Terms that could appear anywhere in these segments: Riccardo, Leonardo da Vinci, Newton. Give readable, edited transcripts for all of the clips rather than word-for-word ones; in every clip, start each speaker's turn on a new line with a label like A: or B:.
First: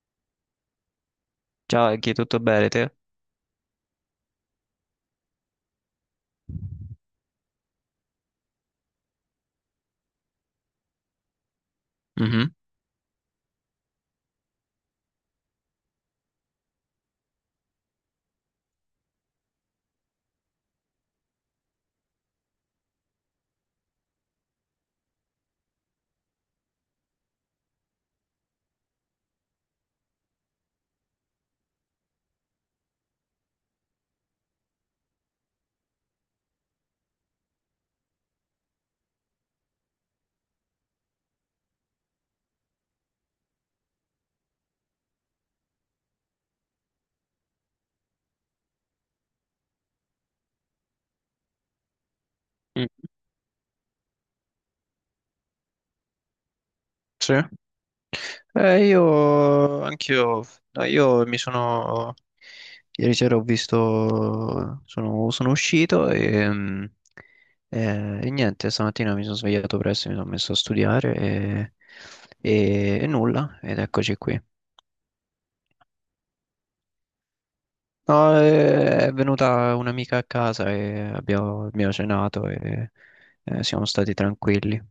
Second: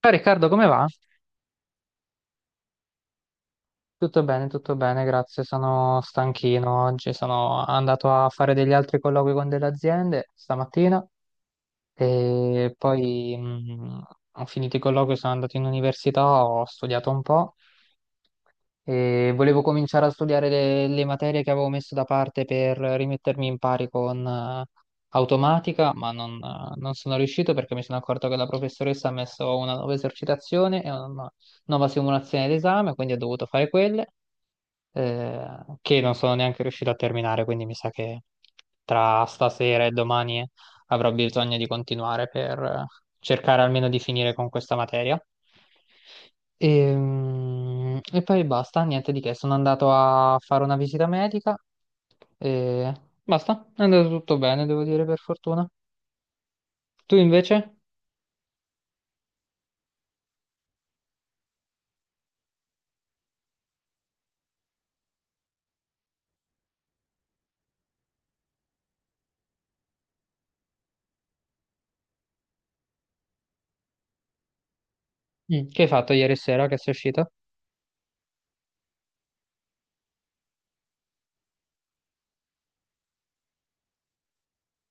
A: Ciao Riccardo, come va?
B: Ciao Eghi, tutto bene te?
A: Tutto bene, grazie. Sono stanchino oggi, sono andato a fare degli altri colloqui con delle aziende stamattina
B: Mhm.
A: e poi ho finito i colloqui, sono andato in università, ho studiato un po' e volevo cominciare a studiare le materie che avevo messo da parte per rimettermi in pari con automatica, ma non, non sono riuscito perché mi sono accorto che la professoressa ha messo una nuova esercitazione e una nuova simulazione d'esame, quindi ho dovuto fare quelle. eh, che non sono neanche riuscito a terminare, quindi mi sa che tra stasera e domani avrò bisogno di continuare per cercare almeno di finire con questa materia. E poi basta, niente di che, sono andato a fare una visita medica
B: Mm.
A: e basta, è andato tutto bene, devo dire, per fortuna. Tu
B: Sì.
A: invece?
B: Io anch'io, no, io mi sono ieri sera sono uscito e niente, stamattina mi sono svegliato presto, mi sono messo a studiare e, e nulla, ed eccoci qui.
A: Mm. Che hai fatto ieri sera che sei uscito?
B: No, è venuta un'amica a casa e abbiamo cenato e siamo stati tranquilli,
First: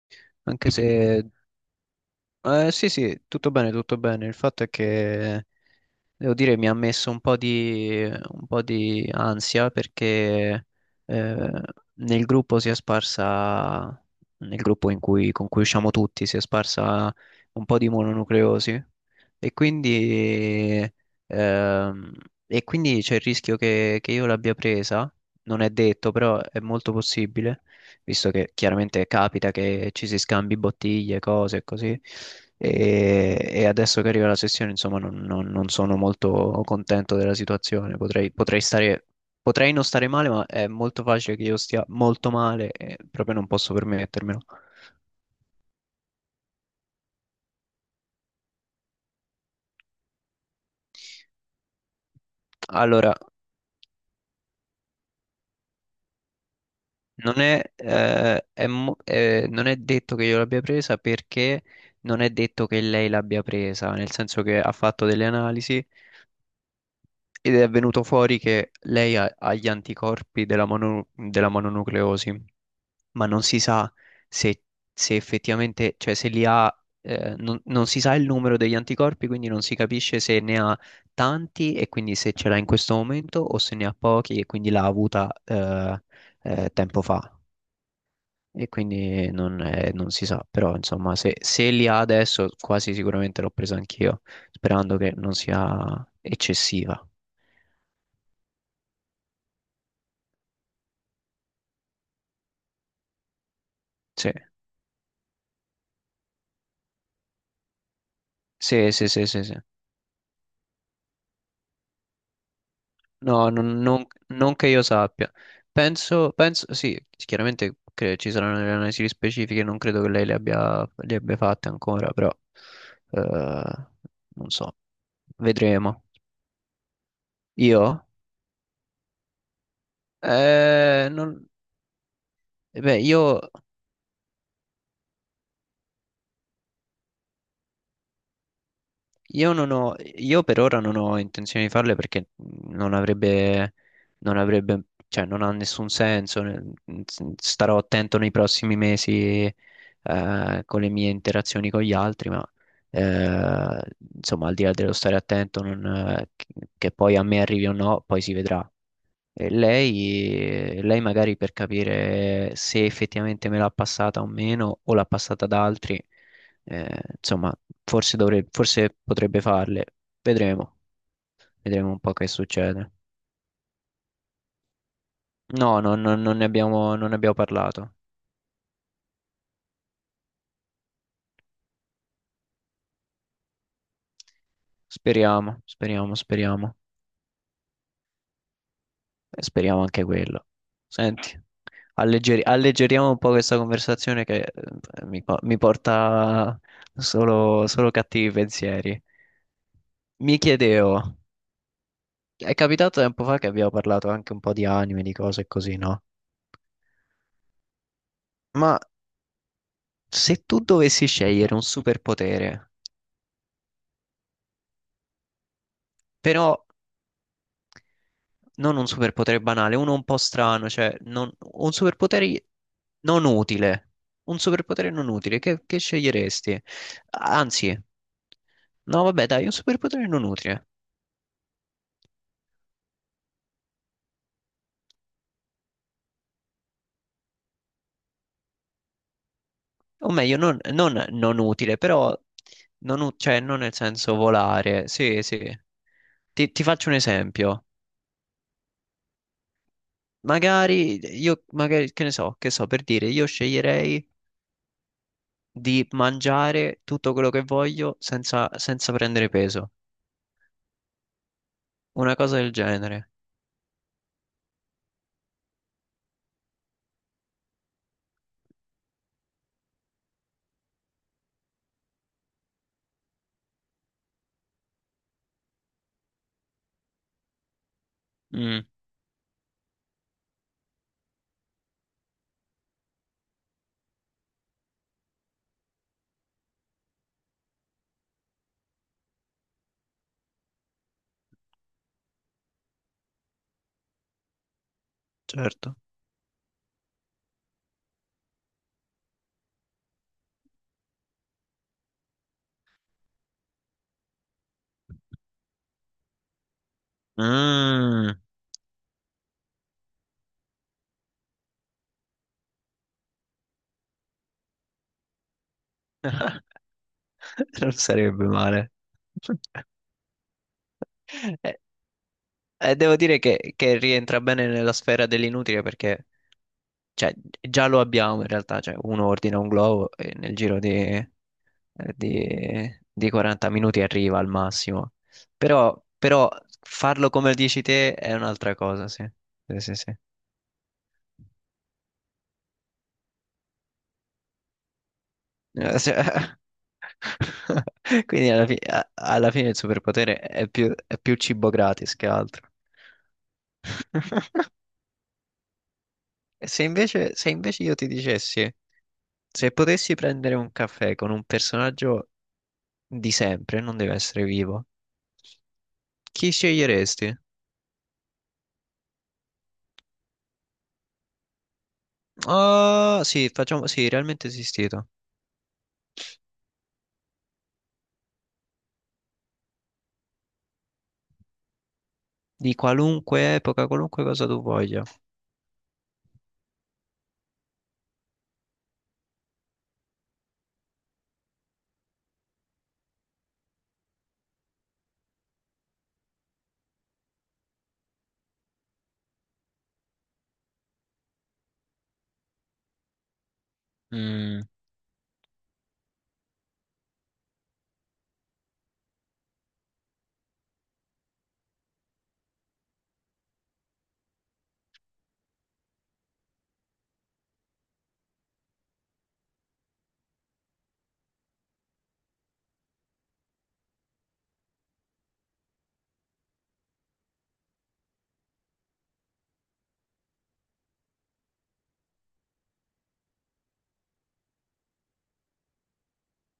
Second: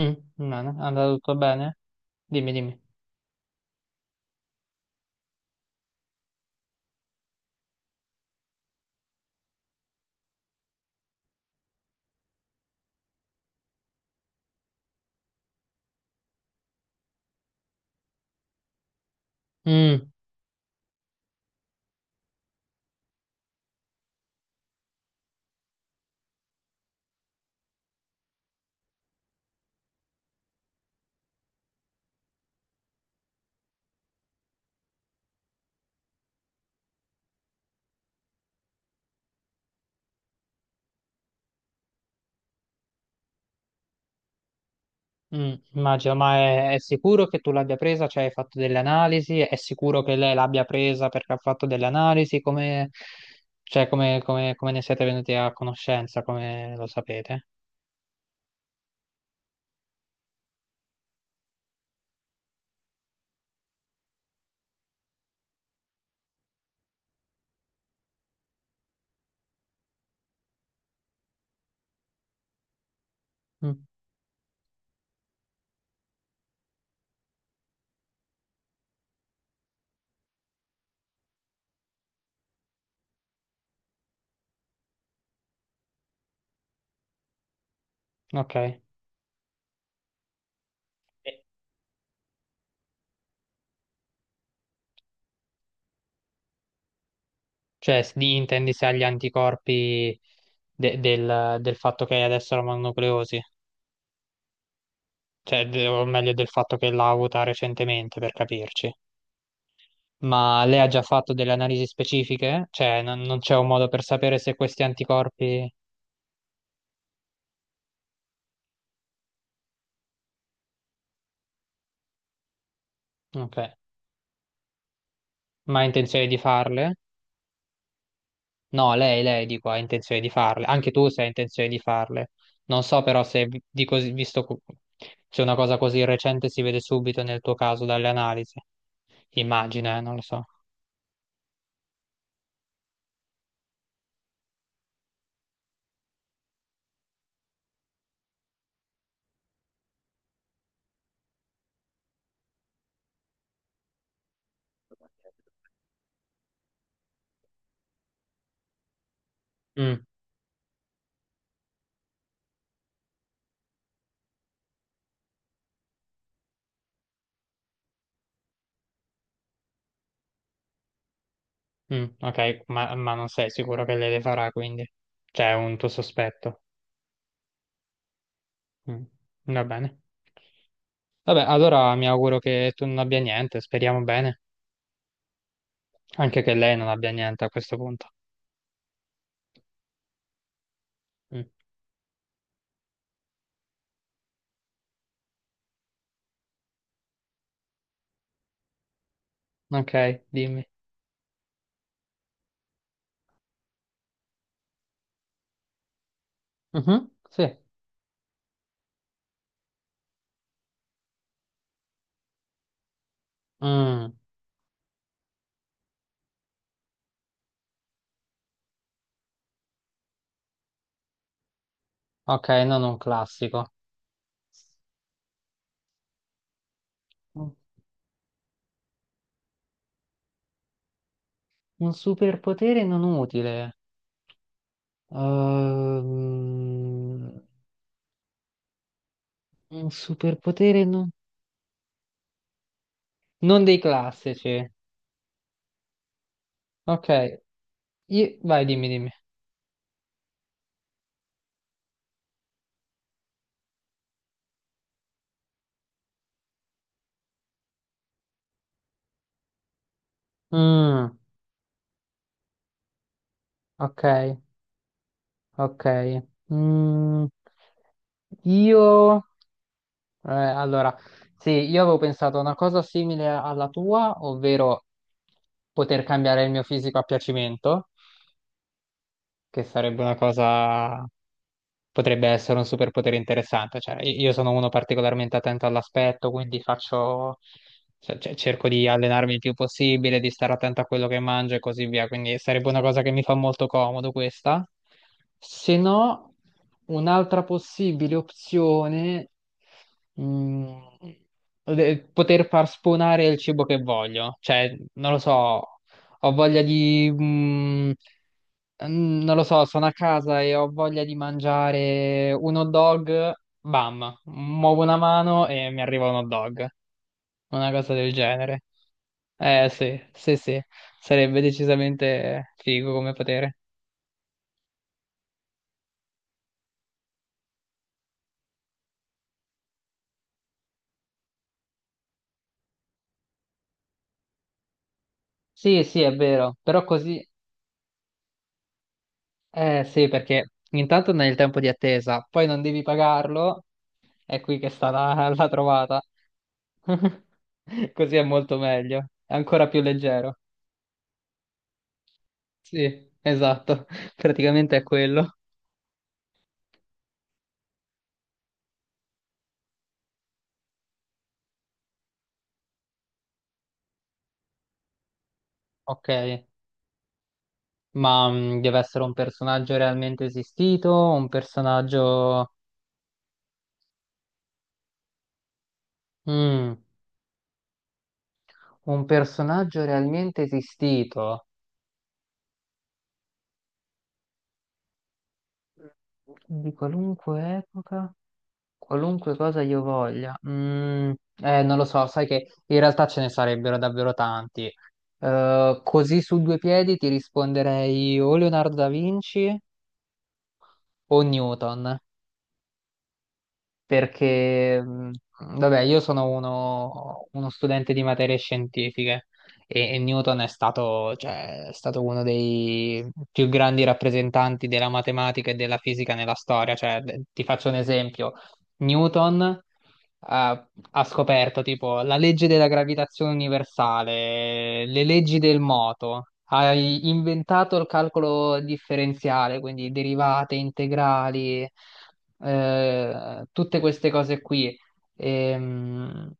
A: Mm, bene,
B: anche
A: è andato
B: se.
A: tutto bene? Dimmi, dimmi.
B: Sì, sì, tutto bene, tutto bene. Il fatto è che devo dire mi ha messo un po' di ansia perché eh, nel gruppo si è sparsa, nel gruppo con cui usciamo tutti, si è sparsa un po' di mononucleosi e
A: Mm.
B: quindi, ehm, e quindi c'è il rischio che io l'abbia presa, non è detto, però è molto possibile visto che chiaramente capita che ci si scambi bottiglie, cose e così. E adesso che arriva la sessione, insomma, non sono molto contento della situazione. Potrei non stare male, ma è molto facile che io stia molto male e proprio non posso permettermelo.
A: Mm, immagino, ma è sicuro che tu l'abbia presa? Cioè, hai fatto delle analisi? È sicuro che lei l'abbia presa perché ha fatto delle analisi? Come,
B: Allora,
A: cioè, come, come ne siete venuti a conoscenza? Come lo sapete?
B: non è detto che io l'abbia presa perché non è detto che lei l'abbia presa, nel senso che ha fatto delle analisi. Ed è venuto fuori che lei ha, ha gli anticorpi della, della mononucleosi, ma non si
A: Mm,
B: sa se, se effettivamente, cioè se li ha, non si sa il numero degli anticorpi, quindi non si capisce se ne ha tanti e quindi se ce l'ha in questo momento o se ne ha pochi e quindi l'ha avuta tempo fa.
A: ok.
B: E quindi non si sa, però insomma se,
A: Eh,
B: se li ha adesso quasi sicuramente l'ho presa anch'io, sperando che non sia eccessiva.
A: cioè, intendi se ha gli anticorpi del fatto che adesso la mononucleosi?
B: Sì.
A: Cioè, o meglio, del fatto che l'ha avuta recentemente, per
B: Sì,
A: capirci.
B: sì, sì, sì, sì.
A: Ma lei ha già fatto delle analisi specifiche? Cioè, non non
B: No,
A: c'è un
B: non,
A: modo per
B: non-
A: sapere se
B: non che
A: questi
B: io sappia.
A: anticorpi...
B: Penso, sì, chiaramente ci saranno delle analisi specifiche, non credo che lei le abbia fatte ancora, però
A: Ok.
B: eh, non so,
A: Ma ha
B: vedremo.
A: intenzione di farle?
B: Io?
A: No, lei, dico, ha intenzione di farle. Anche tu
B: Eh,
A: se hai
B: non-
A: intenzione di farle. Non
B: beh,
A: so però
B: io
A: se, visto se una cosa così recente si vede subito nel tuo caso dalle analisi.
B: Io non ho,
A: Immagina, non lo
B: io
A: so.
B: per ora non ho intenzione di farle perché non avrebbe, non avrebbe, cioè non ha nessun senso. Starò attento nei prossimi mesi, con le mie interazioni con gli altri, ma eh, insomma, al di là dello stare attento, che poi a me arrivi o no, poi si vedrà. E
A: Mm,
B: lei magari per capire se effettivamente me l'ha passata o meno, o l'ha passata ad altri, insomma, forse dovrebbe, forse potrebbe farle. Vedremo, vedremo un
A: mm,
B: po' che
A: ok,
B: succede.
A: ma non sei sicuro che lei le farà, quindi c'è un
B: No,
A: tuo
B: no, no, non ne
A: sospetto.
B: abbiamo, non ne abbiamo parlato.
A: Mm, va bene. Vabbè, allora mi auguro che tu non abbia niente, speriamo bene.
B: Speriamo, speriamo,
A: Anche che
B: speriamo.
A: lei non abbia niente a questo punto.
B: E speriamo anche quello. Senti,
A: Mm,
B: alleggeriamo un po' questa conversazione che mi porta solo cattivi pensieri.
A: ok,
B: Mi
A: dimmi.
B: chiedevo. È capitato tempo fa che abbiamo parlato anche un po' di anime, di cose e così, no?
A: Mhm, sì.
B: Ma se tu dovessi scegliere un superpotere,
A: Mm,
B: però non un superpotere banale, uno un po' strano, cioè un superpotere
A: ok, non un
B: non
A: classico.
B: utile, che sceglieresti?
A: Un
B: Anzi, no, vabbè, dai, un superpotere non utile,
A: un superpotere non utile. Ehm, un
B: o meglio,
A: superpotere non...
B: non utile, però non, cioè, non
A: non
B: nel
A: dei
B: senso
A: classici.
B: volare, sì, sì. Ti faccio un
A: Ok,
B: esempio.
A: vai, dimmi, dimmi.
B: Magari, io, che ne so, che so, per dire, io sceglierei di mangiare tutto quello che voglio senza prendere peso.
A: Mm,
B: Una cosa del genere.
A: ok, ok. Mm, io, eh, allora, sì, io avevo pensato a una cosa simile alla tua, ovvero poter cambiare il mio fisico a piacimento,
B: Mm.
A: che sarebbe una cosa potrebbe essere un superpotere interessante. Cioè, io sono uno particolarmente attento all'aspetto, quindi faccio, cioè, cerco di allenarmi il più possibile, di stare attento a quello che mangio e così via. Quindi sarebbe una cosa che mi fa molto comodo questa.
B: Certo.
A: Se no, un'altra possibile opzione, mm, poter far spawnare il cibo che voglio. Cioè, non lo so, ho voglia di...
B: Mm.
A: Non lo so, sono a casa e ho voglia di mangiare un hot dog, bam, muovo una mano e mi arriva un hot dog, una
B: Non
A: cosa del
B: sarebbe
A: genere.
B: male.
A: Eh sì, sì, sì, sarebbe
B: Eh,
A: decisamente
B: eh,
A: figo
B: devo
A: come
B: dire che,
A: potere.
B: che rientra bene nella sfera dell'inutile perché. Cioè, già lo abbiamo in realtà, cioè uno ordina un globo e nel giro di 40 minuti arriva al massimo. Però,
A: Sì, sì, è
B: però
A: vero, però
B: farlo
A: così,
B: come lo dici te è un'altra cosa, sì. Sì, sì,
A: eh
B: sì.
A: sì, perché intanto non hai il tempo di attesa, poi non devi pagarlo, è qui che sta la
B: Sì.
A: trovata. Così è
B: Quindi alla,
A: molto
B: fi- a-
A: meglio,
B: alla
A: è
B: fine il
A: ancora più
B: superpotere
A: leggero.
B: è più cibo gratis che altro.
A: Sì, esatto, praticamente è quello.
B: E se invece io ti dicessi, se potessi prendere un caffè con un personaggio di sempre, non deve essere vivo.
A: Ok,
B: Chi sceglieresti?
A: ma deve essere un personaggio realmente esistito, un personaggio...
B: Ah, sì, facciamo, sì, realmente esistito.
A: Mm, un personaggio realmente esistito
B: Di qualunque epoca, qualunque cosa tu voglia.
A: di qualunque epoca, qualunque cosa io voglia. Mm, non lo so, sai che in realtà ce ne sarebbero davvero tanti. Così su due piedi ti risponderei o Leonardo da Vinci o Newton.
B: Mm,
A: Perché, vabbè, io sono uno studente di materie scientifiche e Newton è stato, cioè, è stato uno dei più grandi rappresentanti della matematica e della fisica nella storia. Cioè, ti faccio un esempio. Newton ha scoperto tipo la legge della gravitazione universale, le leggi del moto, hai inventato il calcolo differenziale, quindi derivate, integrali, tutte queste cose qui. Ehm,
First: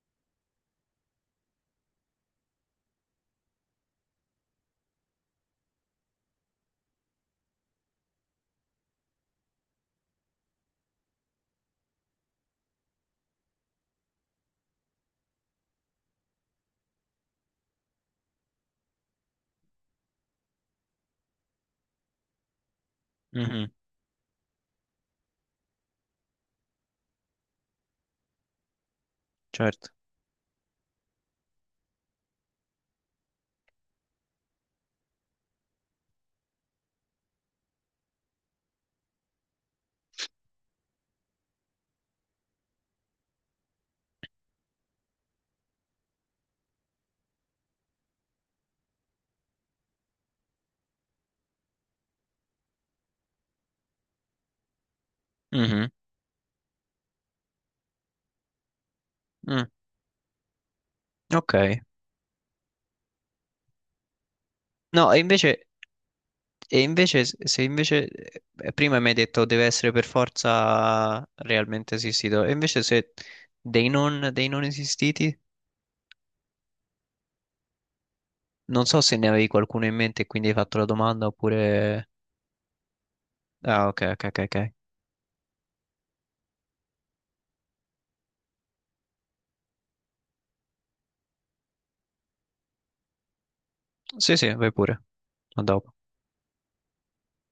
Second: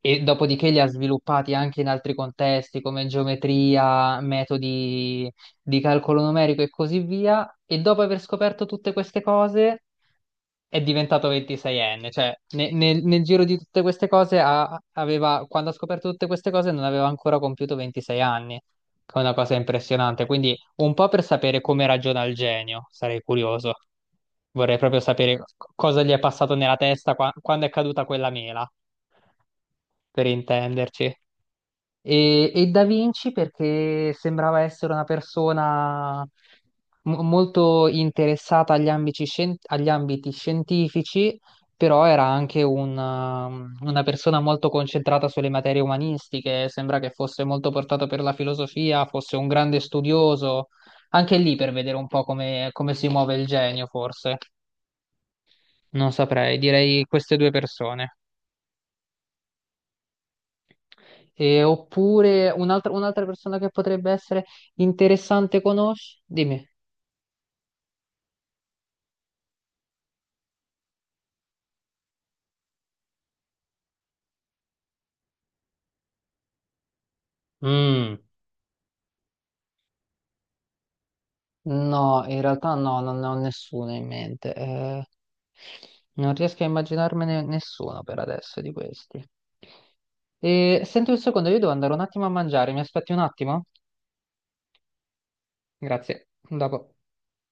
A: E dopodiché li ha sviluppati anche in altri contesti come geometria, metodi di calcolo numerico e così via. E dopo aver scoperto tutte queste cose è diventato 26enne, cioè nel giro di tutte queste cose aveva, quando ha scoperto tutte queste cose non aveva ancora compiuto 26 anni, che è una cosa impressionante, quindi un po' per sapere come ragiona il genio, sarei
B: mhm,
A: curioso, vorrei proprio sapere cosa gli è passato nella testa quando è caduta quella mela,
B: certo.
A: per intenderci. E Da Vinci perché sembrava essere una persona molto interessata agli ambiti, agli ambiti scientifici, però era anche un, una persona molto concentrata sulle materie umanistiche, sembra che fosse molto portato per la filosofia, fosse un grande studioso, anche lì per vedere un po' come come si muove il genio, forse.
B: Mhm,
A: Non saprei, direi queste due persone.
B: mm, ok.
A: E, oppure un'altra persona che potrebbe essere
B: No,
A: interessante conosci? Dimmi.
B: e invece, s- se invece, prima mi hai detto deve essere per forza realmente esistito, e invece se dei non esistiti,
A: Mm,
B: non so se ne avevi qualcuno in mente e quindi hai fatto la domanda oppure...
A: no, in realtà no, non ne ho
B: Ah,
A: nessuno
B: ok,
A: in
B: ok, ok,
A: mente.
B: ok.
A: Non riesco a immaginarmene nessuno per adesso di questi. E, senti un secondo, io devo andare un attimo a mangiare, mi aspetti un attimo?
B: Sì, sì, vai pure. A dopo.
A: Grazie, a dopo.